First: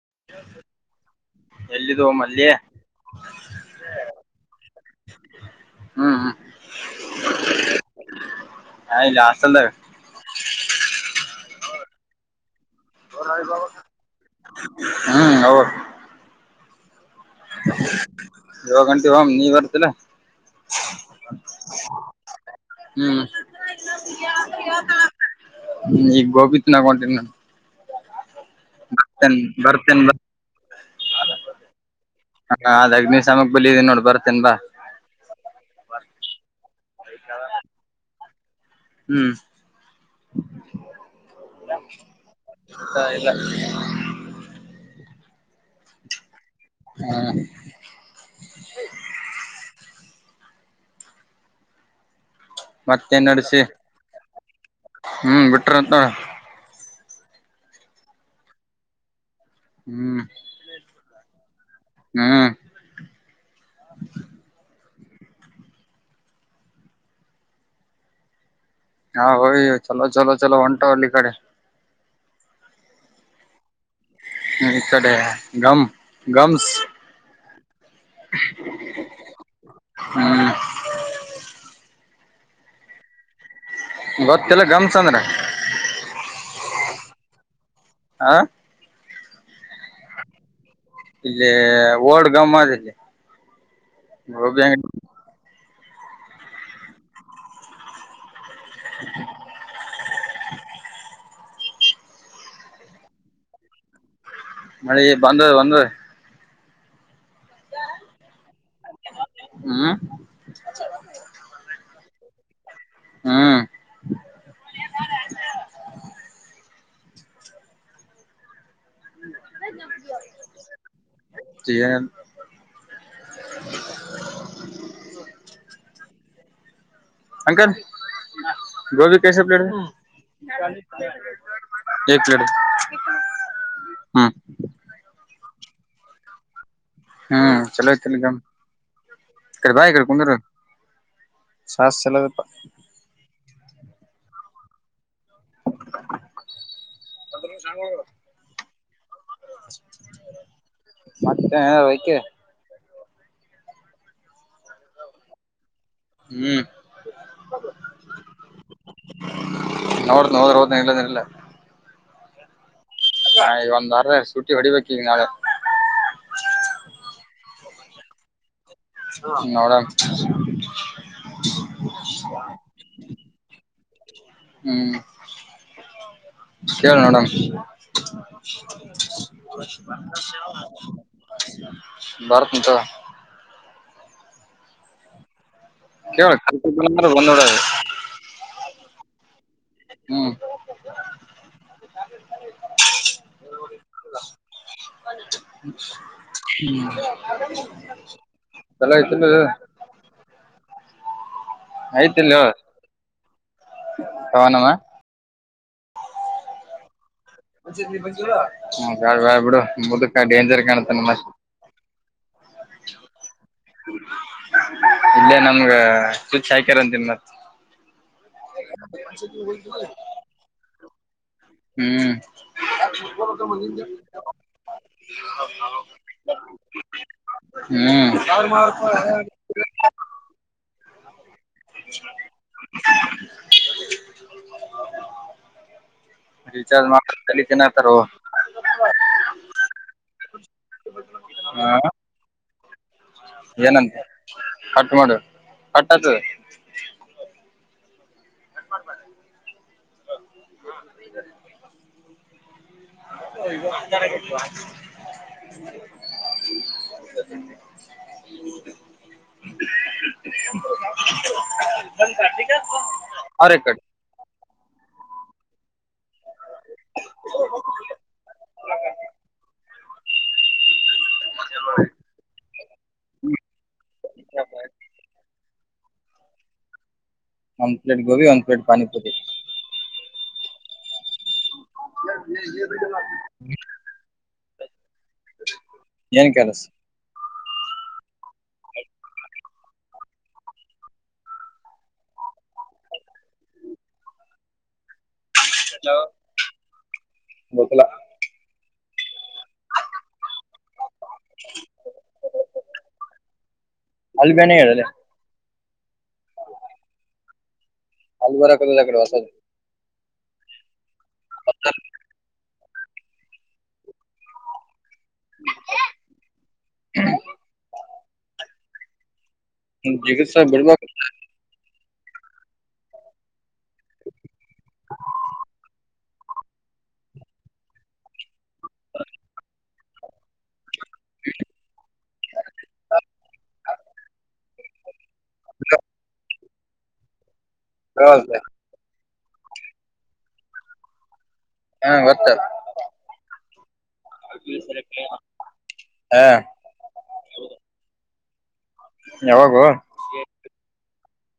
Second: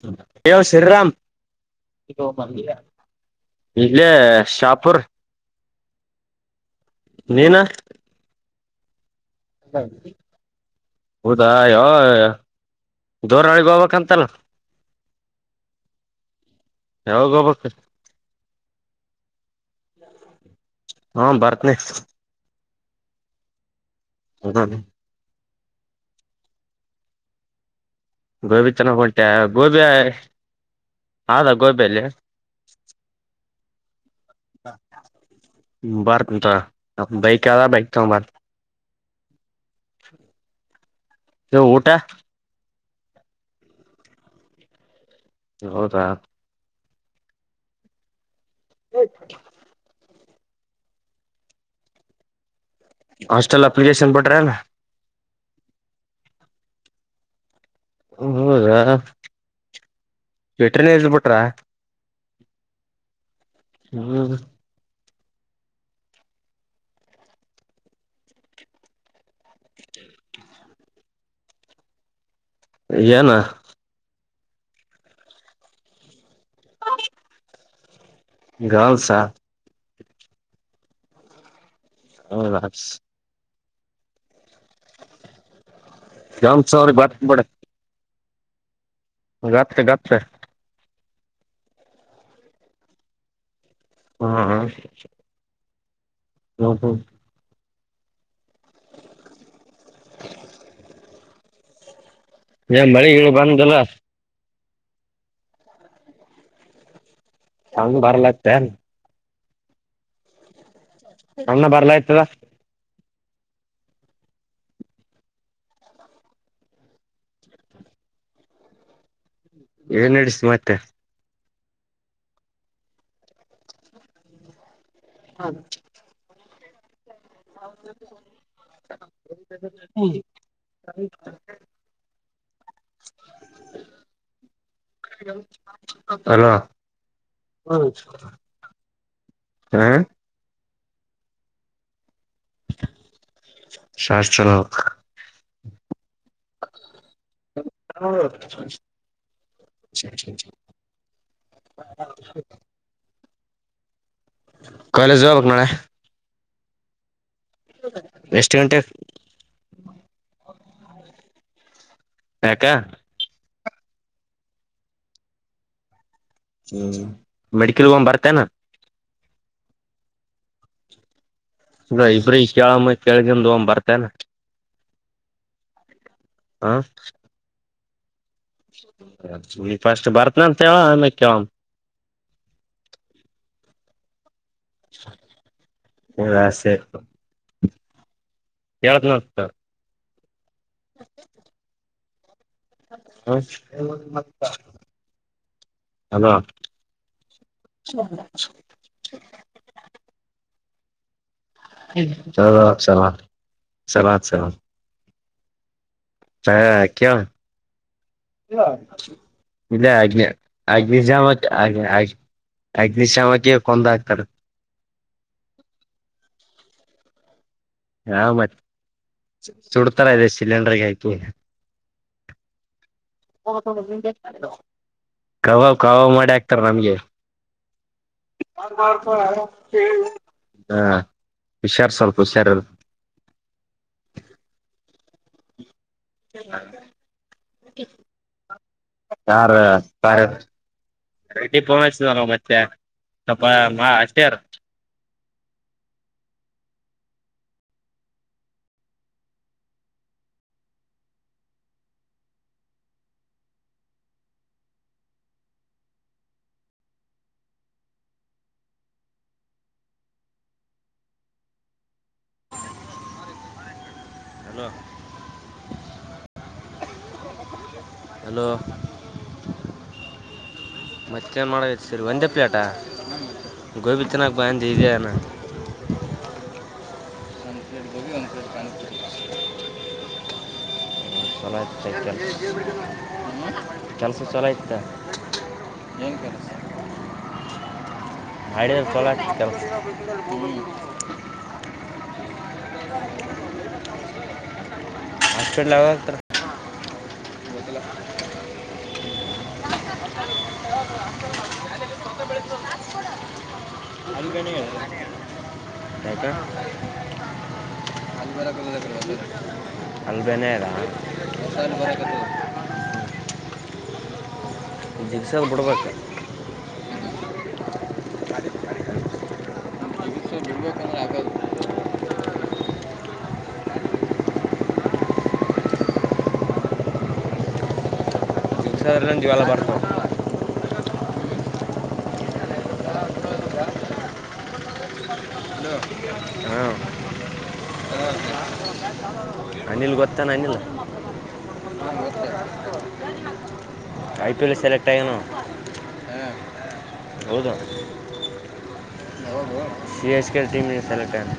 [unintelligible] ಹೇಳೋ ಶ್ರೀರಾಮ್. ಎಲ್ಲಿದು ಹೋಮ್ ಅಲ್ಲಿ ಇಲ್ಲೆ ಶಾಪುರ್. ಹ ಹ ನೀನ. ಹಾಯ್ ಜಾಸಲ್ಲ. ಹೌದಾ ಯಾವ [unintelligible] ದರಳಿ ಬಬಕ ತಲ್ಲ ಹ್ಮ್ ಇವಾಗಂಟೆ ಹಮ ನೀ ಬರ್ತ್ತಲ್ಲ ಹಾ ಬರತ್ ನಿ ಹ್ಮ್ ಹ್ಮ್ ಹ್ಮ ಈಗ ಗೋಬಿತ್ ನಾಗ ಹೊಟನಿ ನಾನನ್ ಗೋಬಿ ತನ್ನ ಹೊಂಟೆ ಗೋಬಿ ಬರ್ತೇನ್ ಬ ಹೌದಾ ಗೋಬಿಯಲ್ಲಿ ಹಾ ಅದಾಗ ನೀವ ಸಮ ಬಲೀದಿ ನೋಡ್ ಬರ್ತ್ತೇನ್ ಬಾ ಬರ್ತ್ಂತ ಬೈಕ್ದ ಬೈಕ್ ತೊಗೊ ಬರ ಹ್ಮ್ ಇ ಊಟಾ ಹ ಇಲ್ಲ ಹೌದಾ ಹಾ ಹೆ ಮತ್ತೇನ್ ನಡ್ಸಿ ಹಾಸ್ಟೆಲ್ ಅಪ್ಲಿಕೇಶನ್ ಬಿಟ್ರೇನ ಹ್ಮ್ ಬಿಟ್ರಂತ ಹೌದಾ ಹ್ಮ್ ಶವೆಟ್ರನ ಇಬಿಟ್ರ ಹ್ಮ್ ಹ್ಮ್ ಹಾ ಹಯ ಚಲೋ ಚಲೋ ಚಲೋ ಹೊಂಟಾವ ಅಲ್ಲಿ ಕಡೆ ಏನು ಇತಡ ಗಮ ಗಮ [inaudible] ಗರ್ಲ್ಸ್ ಆ ಹಾ ಹೌದ ಗೊತ್ತಲ್ಲ ಗಮ್ ಚಂದ್ರ [unintelligible] ಎಂ ಸಾವ್ರಿಗೆ ಬತಬಡ ಹಾ [unintelligible] ಗಾಪ್ ಸ ಗಪ್ ಸರ್ ಇಲ್ಲಿ ಓಡ್ ಗಮ್ಮತ್ ಇಲ್ಲಿ ಹಾ ಹ ಗೋಬಿ ಅಂಗಡಿ ಹ ಹ [inaudible] ಏನ್ ಮಳಿಗಳು ಬಂದಲ್ಲ ಮಳಿ ಬಂದ ಬಂದ [unintelligible] ಭಾರ ಲ್ತ ಹ್ಮ್ ಅಣ್ಣ ಬರ್ಲಾಯ್ತದ ಹ್ಮ್ ಏನ್ ನಡಿಸಿ ಮತ್ತೆ [unintelligible] ಹೌ ಹೌದ ಗೋಭಿ ಕಸಿ ಪ್ಲೇಟ್ [unintelligible] ಹ್ಮ್ ಅಲೋ ಹ್ಮ್ ಚಲೋಯ್ತ ಈ ಕಡೆ ಹ ಬಾ ಕುಂದರು ಚಸ್ ಚಲ್ಲದು [unintelligible] ಸಷ್ಟ ಚಲ ಅ ಸಾ [unintelligible] ಹೌ ಮತ್ತೆ ಓಕೆ ಕಾಲೇಜು ಹೋಗಬೇಕು ನಾಳೆ ಹ್ಮ್ ಎಷ್ಟು ಗಂಟೆ ನೋಡ್ತನ ಹೋದ್ರ ಹೋದ್ನ ಇಲ್ಲಂದ್ರ ಇಲ್ಲ ಯಾಕೆ ಹಾ ಈಗ ಒಂದ್ಾರ ಶುಟಿ ಹೊಡಿಬೇಕು ಈಗ ನಾಳೆ ಹ್ಮ್ ಮೆಡಿಕಲ್ ಹಂದು್ ಬರ್ತೇನಾ ನೋಡನಾ ಇಬ್ರ ಕೆೇಳಮ್ಮ ಕೆಳ್ಗನ್ ಹ ಬರ್ತೇನ ಹ್ಮ್ ಹ ಕೇಳು ನೋಡಮ ನೀ ಫಸ್ಟ್ ಬರ್ತ್ನಂತ ಹೇಳವ ಆಮೇಲೆ ಕೇಳೋಣ ಬರ್ತಿನ್ ತಗೋ ಹ [unintelligible] ಕವ ಬಂದುಡ [unintelligible] ಎೇಳ್ತ ನ ಸರ್ [unintelligible] [inaudible] ಹ್ಮ ಹ್ಮ [unintelligible] ಹ [unintelligible] ಹ್ಮ ಎಲ್ಲ ಆಯ್ತಲ್ಲ ಐತಿಲ್ಲ ಹೇಳ ಹೌಲ ಸಲ ಸಲತ್ ಸಲತ್ ಪವನಮ್ಮ ಹಾ ಕೇಳ ಾ ಬ ಬಿಡು ಮುದು ಡೇಂಜರ್ ಕಾಣುತ್ತ ನಮ್ಮೆ [unintelligible] ಹಾಗ ಅಗ್ನಿಶಾಮಕ್ಕೆ ಕೊಂದ ಹಾಕ್ತಾರೆ [unintelligible] ಇೇ ನಮಗ ಸುಚ್ ಹಾಯ್ಕ್ಯರ್ ಅಂತೀನ್ಿ ಮತ್ತ [unintelligible] [inaudible] ಹಾ ಮತ್ತ ಸುಡ್ತಾರ ಇದೆ ಸಿಲಿಂಡರ್ಗೆ ಗಾಕಿ ಹ್ಮ್ ಕವಾಬ್ ಕವಾಬ್ ಮಾಡಿ ಆಕ್ತಾರ ನಮ್ಗೆ ಹ್ಮ್ ಹ [unintelligible] ಹಾ ಹುಷಾರ್ ಸ್ವಲ್ಪ ಹುಷಾರ [inaudible] ರೀಚಾರ್ಜ್ ಮಾಡ್ ತಲಿತನತಾರ ಯಾರ ಯಾರ ರೆಡಿ ಹ ಫೋನ್ ಹಚ್ಚಿತಲ್ಲ ಮತ್ತೆ ಸ್ವಲ್ಪ ಏನಂತ ಅಷ್ಟೇ ಯಾರ ಕಟ್ ಮಾಡು ಕಟ್ ಆಯತದೆ [inaudible] [inaudible] [inaudible] ಬ ಅರೆ ಕಡೆ [unintelligible] ಹಲೋ ಹ ಅಲೋ ಮತ್ತೆ ಮಾಡೋತೆ ಸರಿ ಒಂದೇ ಪ್ಲೇಟಾ ಗೋಬಿ ತಿನ್ನಕ್ ಬಂದಿದ್ದೆ ಇದೇನಾ ಒಂದು ಪ್ಲೆಟ್ ಗೋಭಿ ಒಂದು ಪ್ಲೆಟ್ ಪಾನಿಪುರಿ ಚಲಯ ಕೆ ಕೆಲಸ ಚಲ ಇತ್ತ ಏ ಕೆಲಸ ಮಾಡಾದ ಚಲತ [inaudible] ಬದಲ ಅಲ್ಲಿ ಬನೆ ಹೇಳಲ್ಲ ತ ಅಲ್ಬರ ಕದಕಡೆ ಹೊಸದು ಅಲ್ ಬೆನಡಾ ದಿಸಲ್ಲಿ ಬಿಡ್ಬೇಕು ಹ್ಮ ಗತ್ಸ ಚಿಕಿತ್ಸೆ ಬ ಬಿಡ್ಬೇಕಂದ್ರೆ ಆಗಲ್ಲ [inaudible] ದಸ ಜ ಎಲ್ಲ ಪಡ್ತಾರೆ [inaudible] [inaudible] ಹಾ ಹಾ ಅನಿಲ್ ಗೊತ್ತೇಾನ ಅನಿಲ್ ಗೊತ್ತ ಐಪಿಎಲ್ ಸೆಲೆಕ್ಟ್ ಆಯಣ ಹ ಹೌದಾ ಯಾವಾಗೋ C S K team select ಹ್ಮ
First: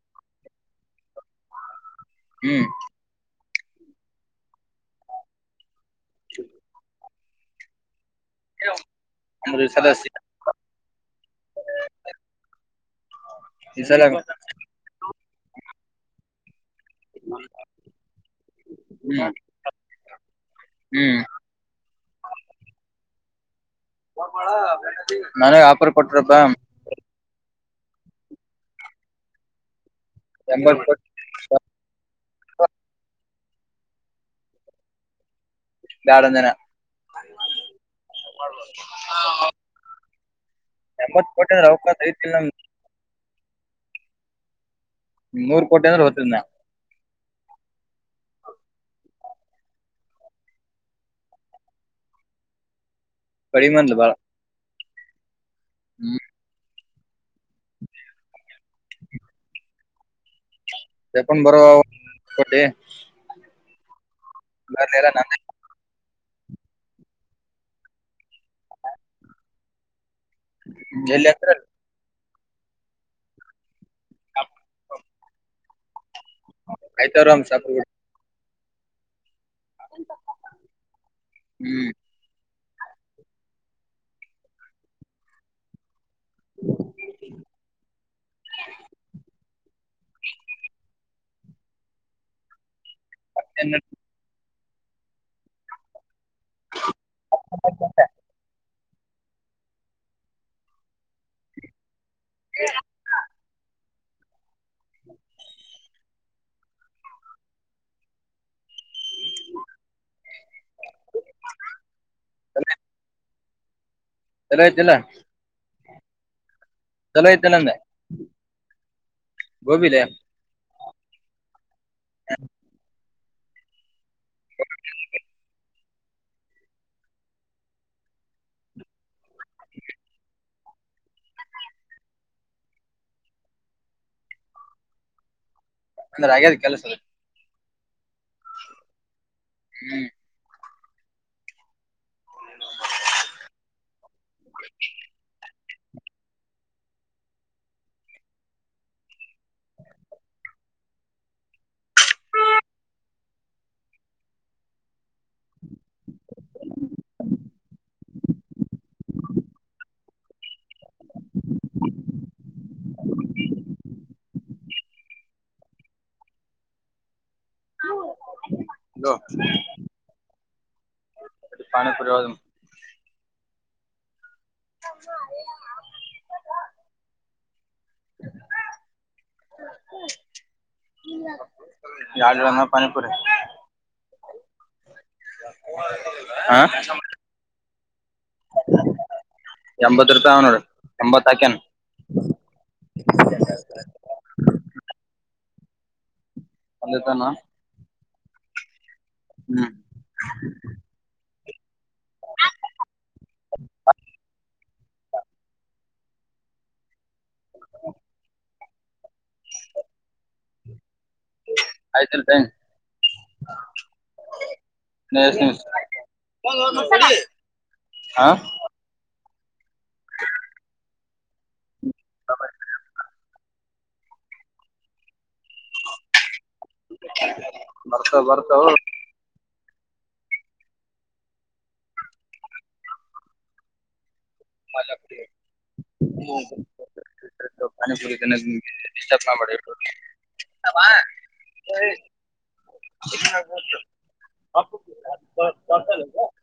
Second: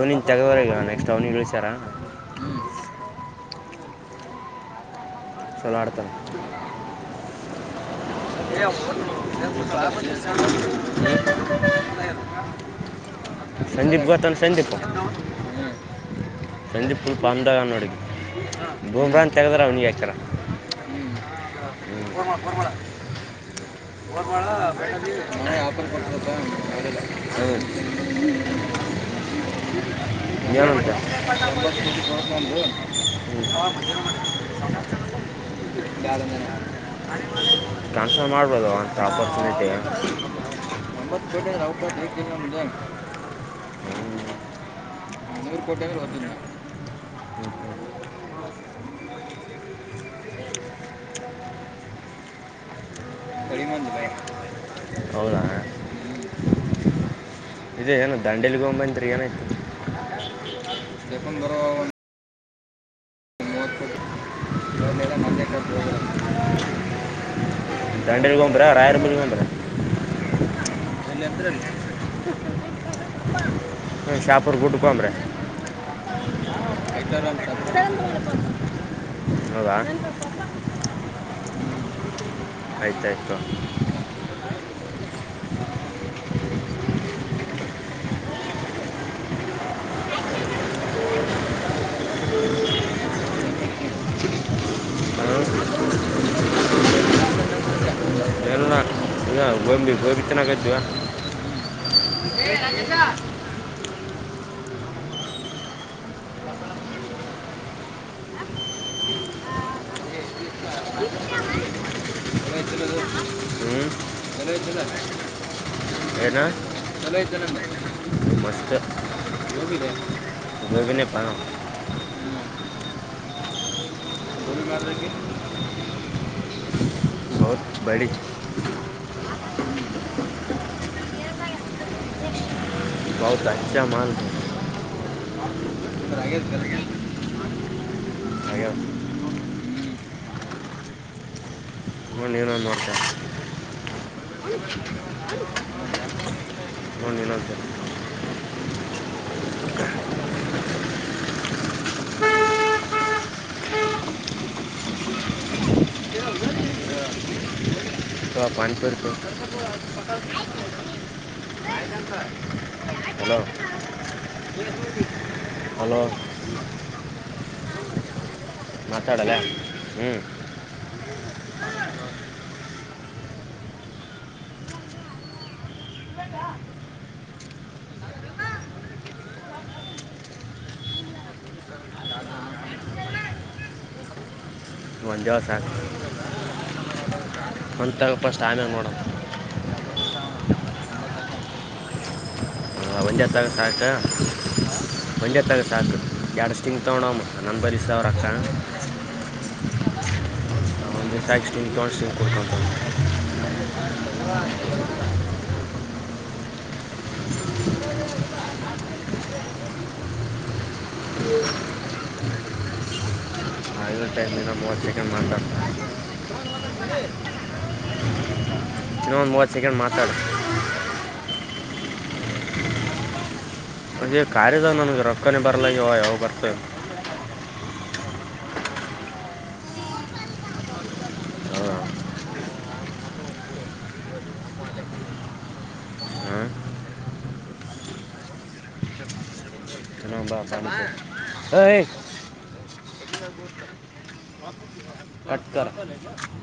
ನನ್ ತಗವರೆ ನೆಕ್ಸ್ಟ್ ಅವನಿಗೆಸಾರ ಹ್ಮ ಚಲಾಡ್ತ ಚ [inaudible] ಹ ಅಂದ್ರೆ ಈ ಸಲ ಈ ಸಂಜೀಪ್ ಸಲ ಗತ ಸಂಂದೀಪ ಸಂದೀಪ್ ಫುಲ್ಪ ಅಂದಾಗ ನೋಡ ಬೂಮ್ರಾ ಹ್ಮ್ ಅಂತ ತಗದ್ರ ಅವ್ನಿಗೆ ಹಾಚಾರ ಹ್ಮ್ ಬಮ ಬಮಳ ಮ ನನಗ್ ಆಫರ್ ಕೊಲ್ಲ ಕೊಟ್ರಪ್ಪ ಹ್ಮ ಇನ್ನ ಎಂಬತ್ ಬಿಟಾ ಕೋಟಿ [inaudible] ಲ್ಲ ಅ ಬ್ಯಾಡ ಆದಂದನ ಅಂದನ ಟ್ರಾನ್ಸ್ಫರ್ ಮಾಡ್ಬೋದು ಅಂಥ ಅಪರ್ಚುನಿಟಿ ಎಂಬತ್ ಕೋಟಿ ಮ ರ ಅಂದ್ರ ಅವಕಾಶ ಐತಿಲ್ಲ ನಮ್ ಮುೆ ನೂರು ನೂರ್ ಕೋಟೆ ಕೋಟಿ ಅಂದ್ರ ವರ್ತ ಹೋತಿದ್ ನಾ ಕಡಿಮೆ ಕಡಿಮಂತ ಅಂದ್ಲ ಬಾಳ ಹೌದಾ ಹ್ಮ್ ಇೇ ಏನು ದಂಡೇಲಿಗೊತ್ರಿ ಏನಾಯತು ಪ ಬರ ಕ ರ ನಂದ [inaudible] ದಂಡಗ ಬಂದ್ರ ರಾಯರ್ಗ ಬಂದ್ರ ಎಲ್ಲಿ ಅಂದ್ರ ಶಾಪುರ ಗುಡ್ಕಮ್ರ. ಆಯ್ತಾರ ಶಾಪುರ್ ಬಿಡು ಹೌದಾ. ಹ್ಮ್ ಆಯ್ತಾಯಯ್ತು. [inaudible] [inaudible] ಹಾ [inaudible] ಗೋಬಿ ತಿನ್ನಾಕತ್ತಿವೆ [inaudible] ಚಲೋ [inaudible] ಐತಿಲ್ಲ ಹ್ಞೂ ಚಲೋ ಐತಿಲ್ಲ ಚಲೋ ಐತಿಲ್ಲ ಅಂದೆ [inaudible] ಗೋಬಿಲೆ [inaudible] [inaudible] [inaudible] [inaudible] ಬೌ ತಾಜಾ ಮಾಲ್ ಅಂದ್ರ ಹಾಗವೆ ಆಗ್ಯದ ಕೆಲಸ ಹ್ಮ್ ನ ಏನ [inaudible] ಒ ನಿಿನಂತ [inaudible] ತವಾ ಬಾಣಿಪಕ ಹಲೋ ಹಲೋ ಅೋ ಮಾತಾಡಲ್ಲ ಹ್ಞೂ ಅಪಾಣ ಪ್ರರವಾದ ಹ [inaudible] ಯಳರನ್ನ ಪಾನಿಪುರ ಮಂಜ ಸಾ ಹಾ ಅಂತ ತಗಪ್ಪಸ್ಟ್ ಆಮ್ಯಾಗ ನೋಡ ಎಂಬತ್ತು ರೂಪಾಯಿ ಅವನೋಡಿ ಎಂಬತ್ ಹಾಕ್ಯನು ಒಂದೇ ತಗ ಸಾಕು ಒಂದೇ ತಗ ಸಾಕು ಎಡುಷ್ಟ್ಟಿಂಗ್ ಒಂದೇ ತಗೊಂಡಮ್ಮ ತಾನ ನನ್ನ ಬರಿ ದಾವರಕ್ಕ ಹ್ಮ ಸ್ಯಾಕ್ಸ್ ಜ ಸ್ಟಮ್ ಕೊಡ್ತೊತ ಹ [inaudible] [inaudible] ಹ್ಮ್ ಆಯ್ತ ಇದ ಆಯ ಟೈಮ ನಮ್ಮ ಒತ್ತಗ ಮಟ ಎಷ್ಟು ನಿಮಿಷ [unintelligible] ಹಾ ಇನ್ನೊಂದು ಮೂವತ್ತೇಳಿ ಮಾತಾಡ [unintelligible] ಕಾರ್ಯದಾಗ ರೊಕ್ಕ ನ ಬರ್ಲ ಆಗ್ಯಾವ ಬರ್ತ ಬರ್ತ [unintelligible] [unintelligible] ಹಾಂ ಇನ್ನೊಂದು ಬಾ ಏಯ್ [unintelligible] ಹ ಕಟ್ಕರ [unintelligible]